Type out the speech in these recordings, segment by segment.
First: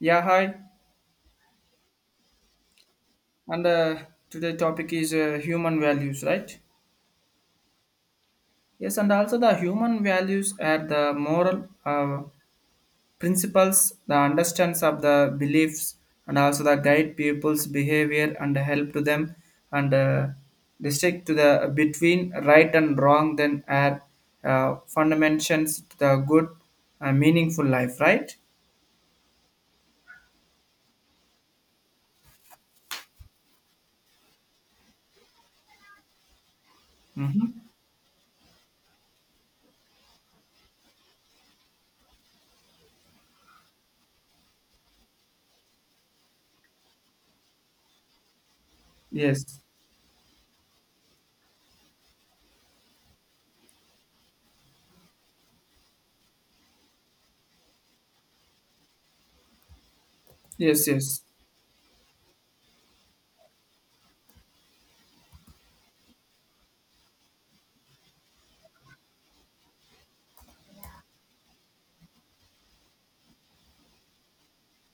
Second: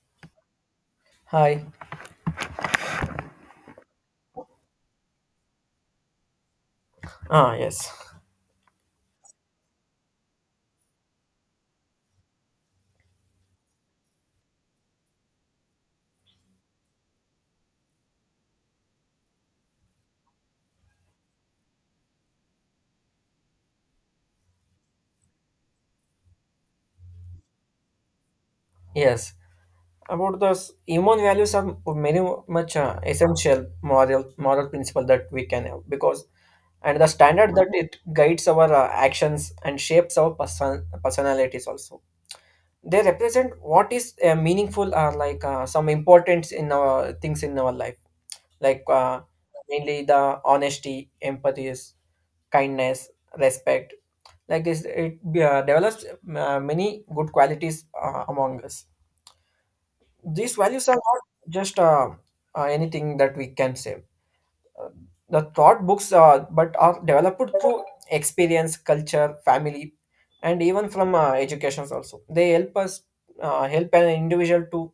Yeah, hi. Hi. And today topic is human values, right? Ah, yes. Yes, and also the human values are the moral principles, the understands of the beliefs, and also the guide people's behavior and help to them and distinct to the between right and wrong. Then are fundamentals to the good, meaningful life, right? Yes. About those human values are very much essential moral principle that we can have because and the Mm-hmm. standard that it guides our actions and shapes our personalities also. They represent what is meaningful or like some importance in our things in our life, like Yes, mainly the honesty, empathy, kindness, respect. Like this, it develops many good qualities among us. These yes, values are yes. not just anything that we can say. The thought books are, but are developed through experience, culture, family, and even from educations also. They help us help an individual to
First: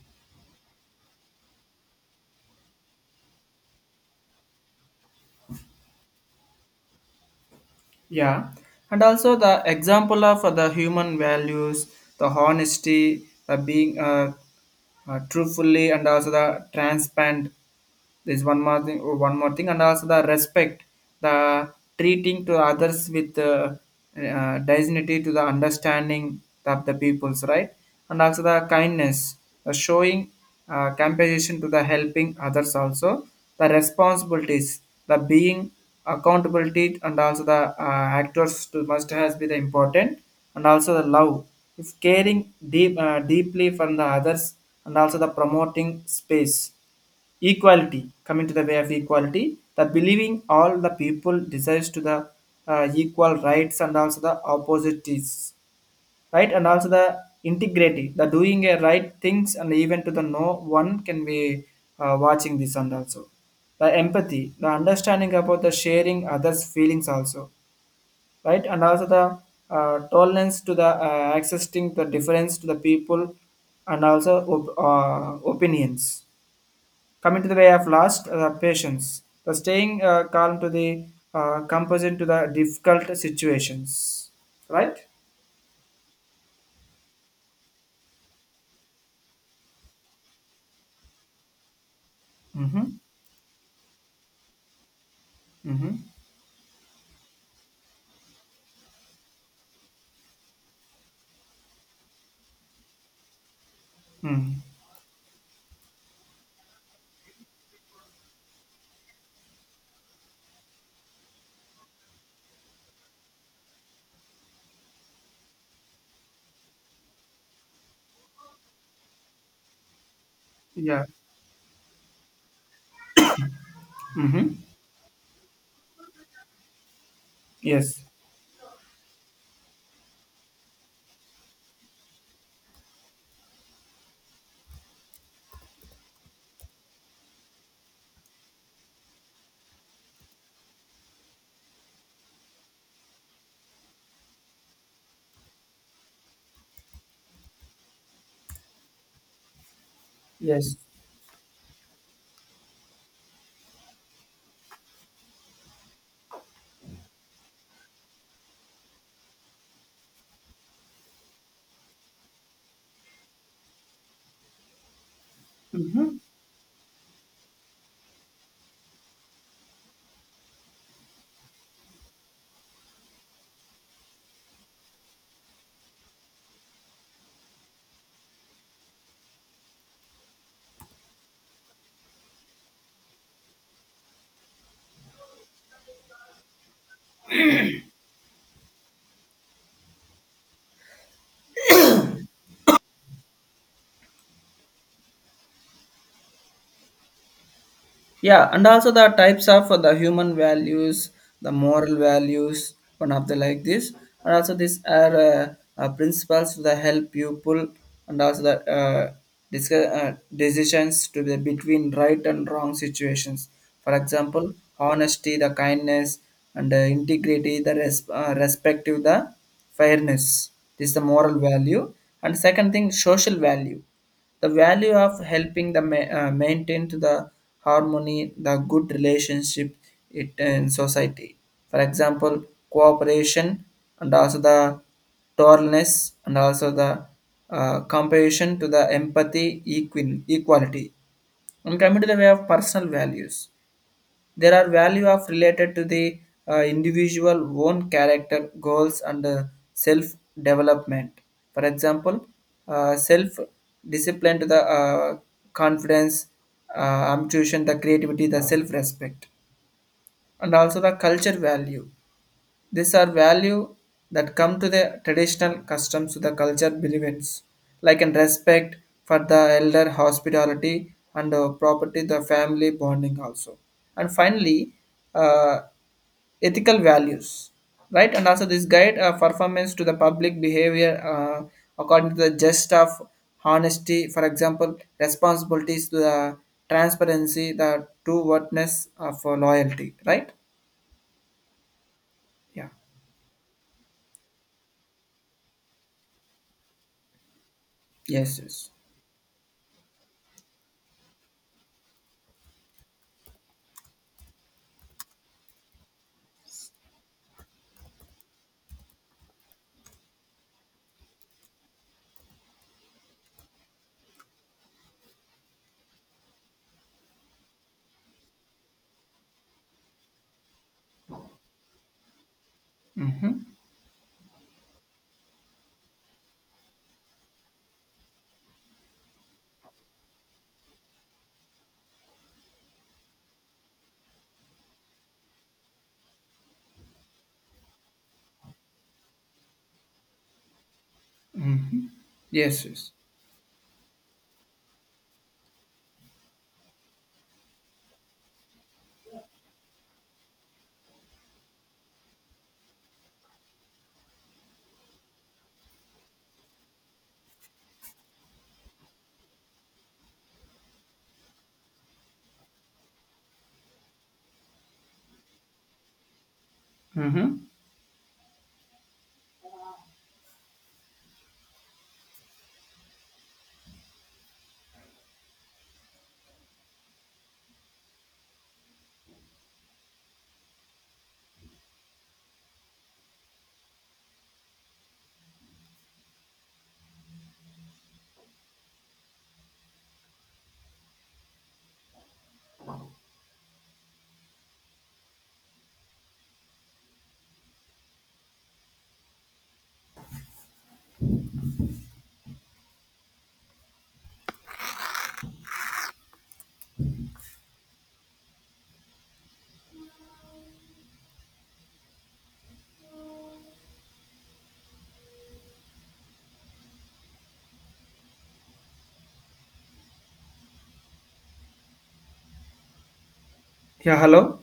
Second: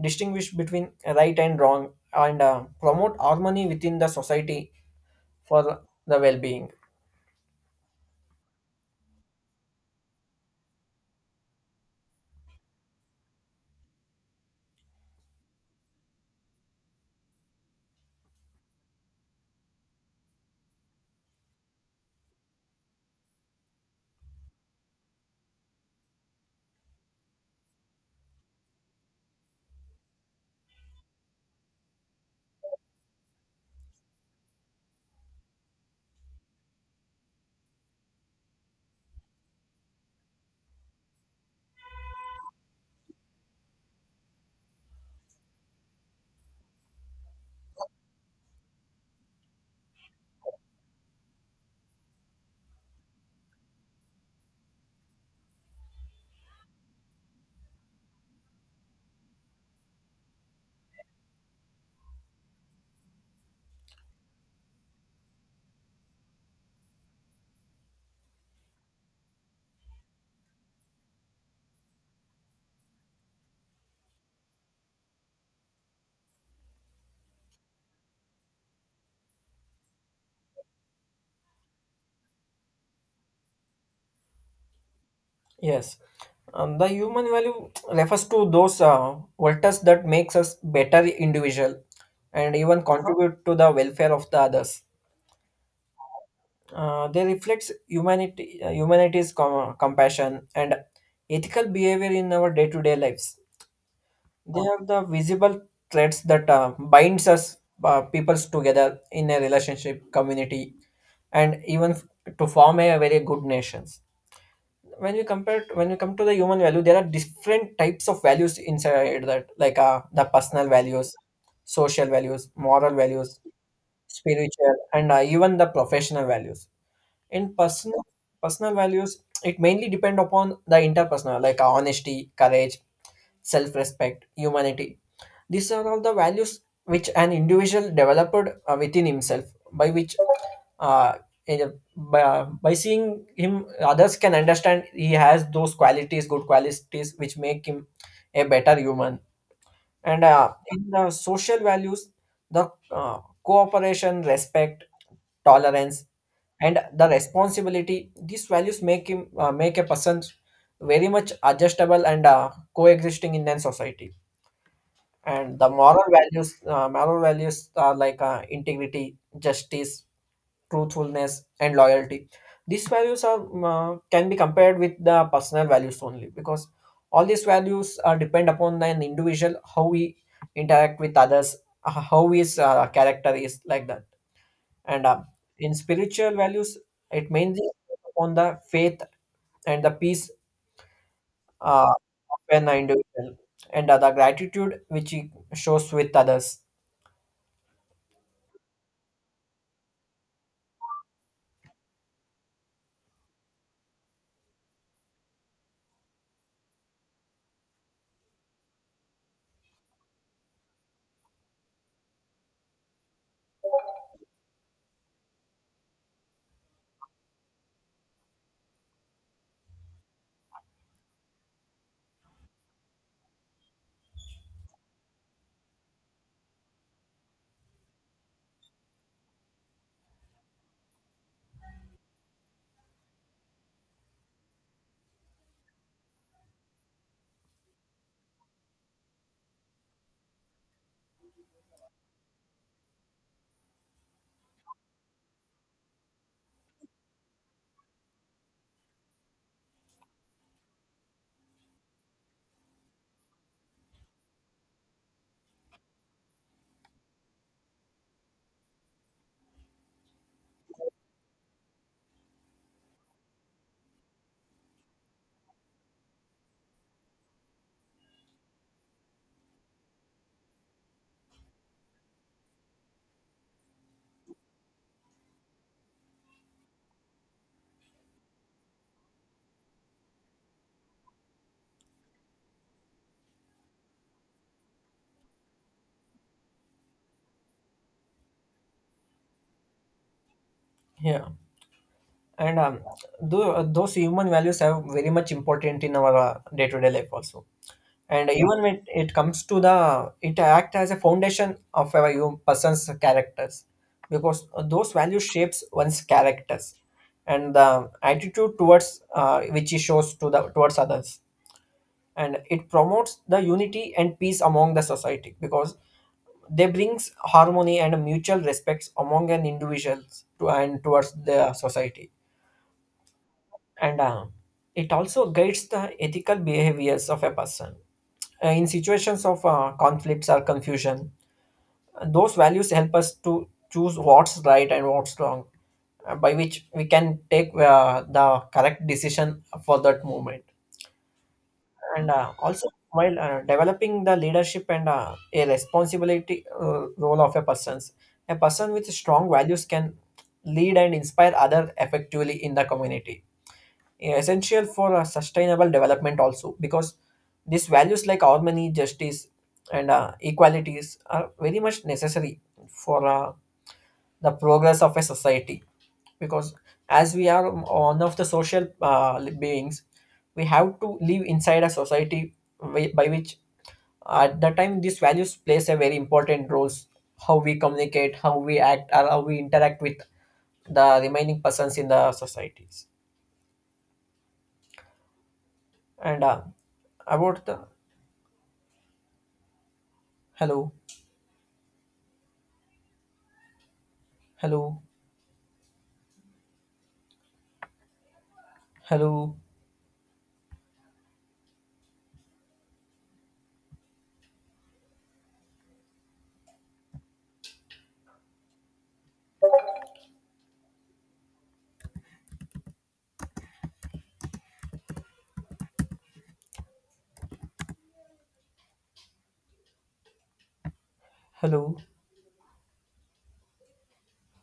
distinguish between right and wrong and promote harmony within the society for the well-being. Yeah, and also the example of the human values, the honesty, the being truthfully, and also the transparent. There's one more thing, and also the respect, the treating to others with dignity, to the understanding of the peoples, right? And also the kindness, the showing compassion to the helping others also the responsibilities the being accountability and also the actors to must has be the important and also the love if caring deeply from the others and also the promoting space equality coming to the way of equality the believing all the people desires to the equal rights and also the opportunities right and also the integrity the doing a right things and even to the no one can be watching this and also the empathy the understanding about the sharing others feelings also right and also the tolerance to the accessing the difference to the people and also opinions coming to the way of last patience the staying calm to the composition to the difficult situations right. Yes. The human value refers to those virtues that makes us better individual and even Mm-hmm. contribute to the welfare of the others. Mm-hmm. They reflects humanity, humanity's compassion and ethical behavior in our day-to-day lives. Mm-hmm. They have the visible threads that binds us peoples together in a relationship, community, and even to form a very good nations. When we compare, when we come to the human value, there are different types of values inside that, like the personal Yeah. values, social values, moral values, Mm-hmm. spiritual, and even the professional values in Yes. personal personal values. It mainly depend upon the interpersonal like honesty, courage, self-respect, humanity. These are all the values which an individual developed within himself, by which uh, by seeing him others can understand he has those qualities, good qualities which make him a better human. And Yes. in the social values, the cooperation, respect, tolerance, and the responsibility, these values make him make a person very much adjustable and coexisting in a society. And the moral Mm-hmm. values, moral values are like integrity, justice, truthfulness and loyalty. These values are can be compared with the personal values only because all these values are depend upon an individual, how we interact with others, how his character is like that. And in spiritual values, it mainly on the faith and the peace, uh, of an individual, and the gratitude which he shows with others. Yeah, and also the types of the human values, the moral values, one of the like this, and also these are principles that help people and also the decisions to be between right and wrong situations. For example, honesty, the kindness, and integrity, the respective, the fairness. This is the moral value, and second thing, social value. The value of helping the maintain to the harmony, the good relationship it, in society. For example, cooperation and also the tolerance and also the compassion to the empathy, equality. And coming to the way of personal values there are value of related to the individual own character goals and self development. For example, self discipline to the confidence, ambition, the creativity, the self respect, and also the culture value these are value that come to the traditional customs to the culture beliefs, like in respect for the elder hospitality and property, the family bonding also. And finally, uh, ethical values, right? And also this guide performance to the public behavior according to the just of honesty, for example, responsibilities to the transparency, the true worthness of loyalty, right? Yeah, and Yeah. Those human values are very much important in our day-to-day life also. And Yes, even yes. when it comes to the, it act as a foundation of our human person's characters, because those values shapes one's characters and the attitude towards which he shows to the towards others, and it promotes the unity and peace among the society because they brings harmony and mutual respects among an individuals to and towards the society, Mm-hmm. and it also guides the ethical behaviors of a person. In situations of conflicts or confusion, those values help us to choose what's right and what's wrong, by which we can take the correct decision for that moment. Mhm. And Yes, also yes. while developing the leadership and a responsibility role of a person's, a person with strong values can lead and inspire other effectively in the community, essential for a sustainable development also, because these values like harmony, justice and equalities are very much necessary for the progress of a society, because as we are Mhm. one of the social beings, we have to live inside a society, by which at the time these values plays a very important roles, how we communicate, how we act or how we interact with the remaining persons in the societies. And about the, hello, hello, hello, hello, Yeah, hello?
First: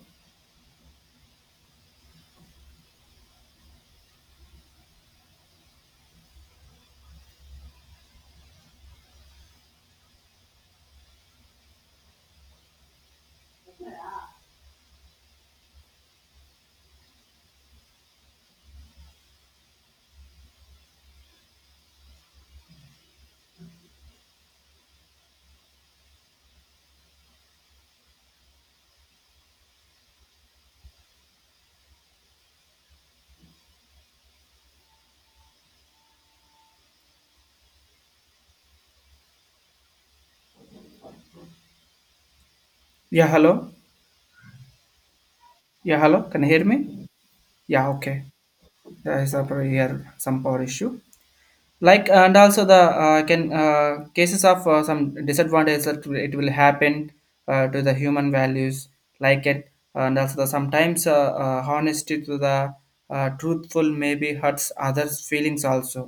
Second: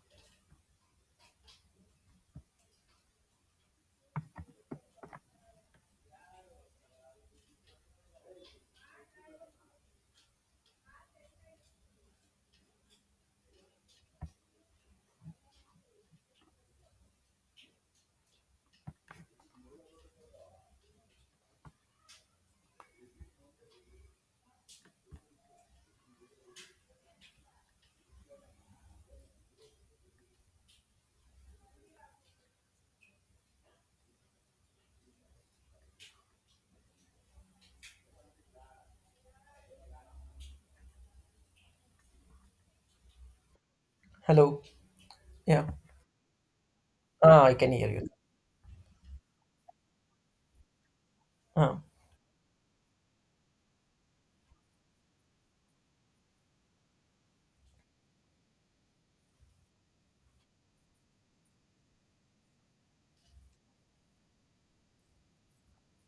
Yeah, hello? hello. Yeah, Yeah, hello? Can you hear me? ah, I can Yeah, hear you. okay. There is a here some power issue. Ah, Like and also the can cases of some disadvantages that it will happen to the human values like it and also the sometimes honesty to the truthful maybe hurts others feelings also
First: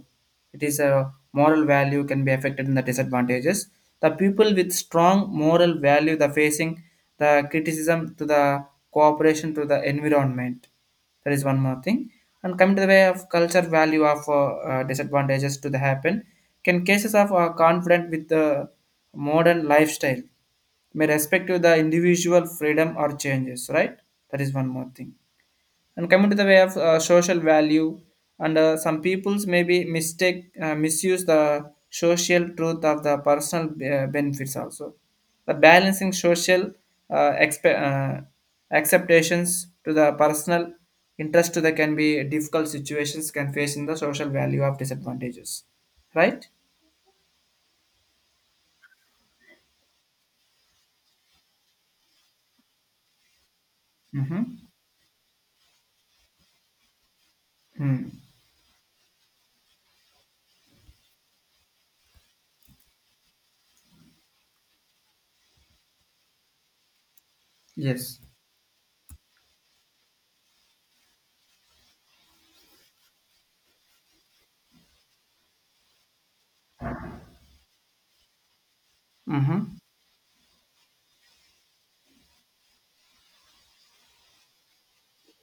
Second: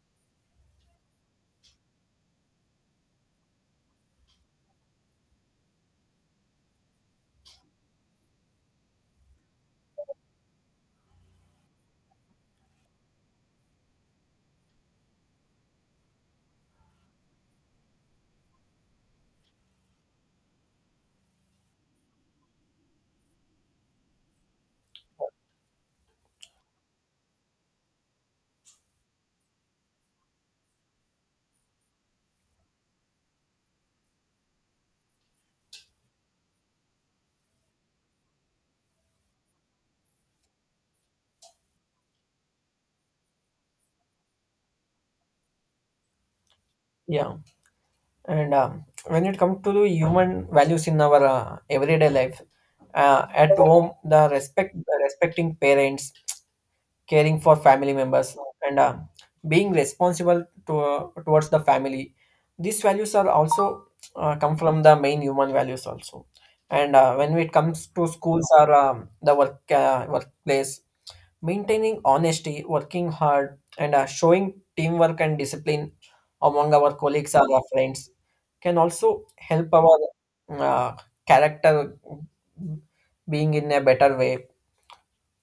it is a moral value can be affected in the disadvantages the people with strong moral value the facing the criticism to the cooperation to the environment. That is one more thing. And coming to the way of culture value of disadvantages to the happen, can cases of conflict with the modern lifestyle may respect to the individual freedom or changes, right? That is one more thing. And coming to the way of social value, and some peoples maybe mistake misuse the social truth of the personal benefits also. The balancing social uh, expe- uh, acceptations to the personal interest to the can be difficult situations can face in the social value of disadvantages, right? yeah, and when it comes to the human values in our everyday life, at home, the Mm-hmm. respect, respecting parents, caring for family Mm. members and being responsible to, towards the family, these values are also come from the main human values also. And when it comes to Yes. schools or the work workplace, maintaining honesty, working hard and showing teamwork and discipline among our colleagues or our friends can also help Mm-hmm. our uh, character being in a better way.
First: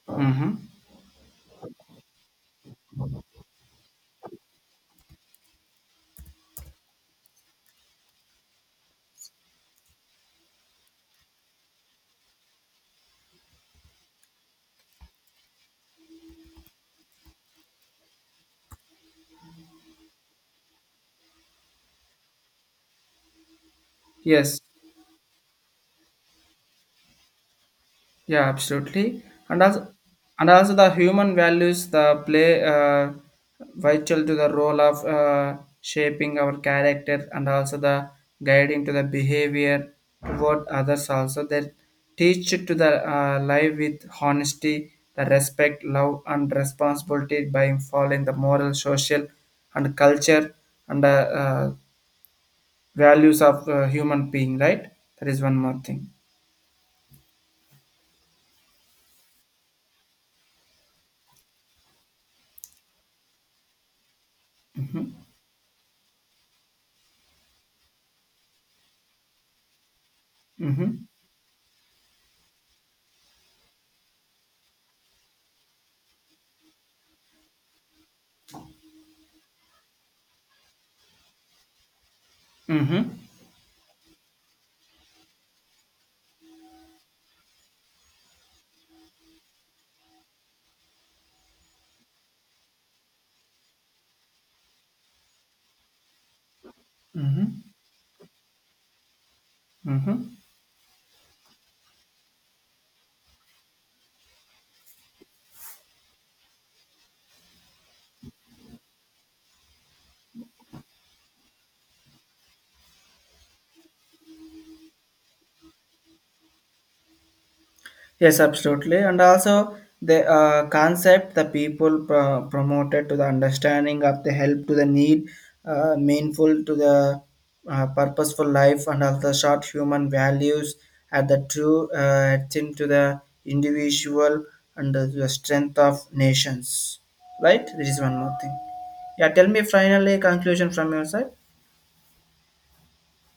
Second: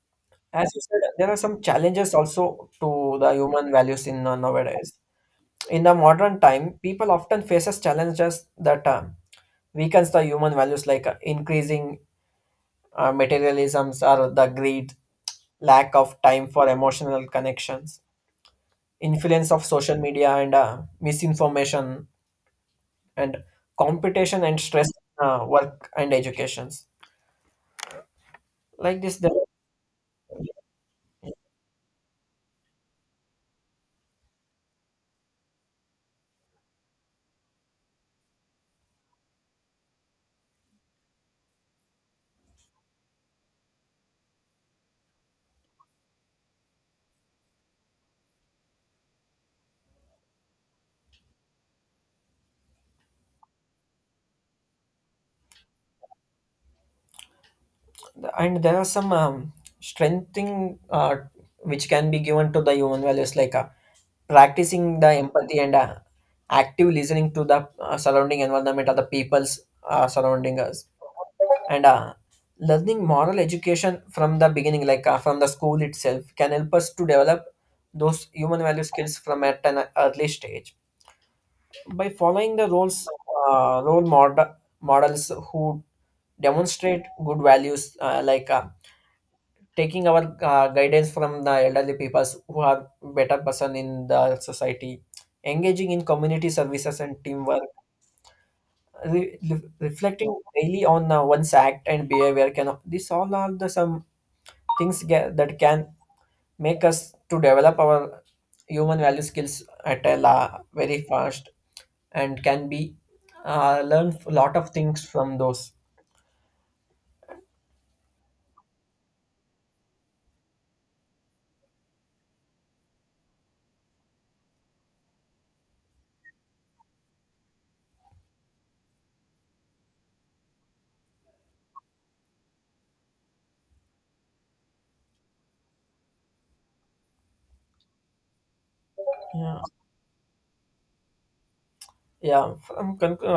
Mm-hmm. As you said, there are some challenges also to the human values in nowadays. In the modern time, people often faces challenges that weakens the human values, like increasing materialisms or the greed, lack of time for emotional connections, influence of social media and misinformation and competition and Yes. stress in, work and educations. Yeah, Like this, absolutely. there. And also, and also the human values the play vital to the role of shaping our character and also the guiding to the behavior toward others. Also, they teach to the life with honesty, the respect, love, and responsibility by following the moral, social, and culture and values of human being. Right? That is one more thing. And there are some strengthening which can be given to the human values, like practicing the Mm-hmm. empathy and active listening to the surrounding environment or the people's surrounding us, Mm-hmm. and learning moral education from the beginning, like from the school itself, can help us to develop those human value skills from at an early stage, by following the Mm-hmm. roles uh, role mod- models who demonstrate good values, like taking our guidance from the elderly people who are better person in the society, engaging in community services and teamwork, Mm-hmm. Reflecting Mhm. daily on one's act and behavior, can this all are the some things that can make us to develop our human value skills at a very fast and can be learn a lot of things from those. Yes, absolutely. And also the concept the people promoted to the understanding of the help to the need, meaningful to the purposeful life, and also short human values at the true thing to the individual and the strength of nations. Right? There is one more thing. Yeah, tell Yeah, me finally conclusion from your side. yeah from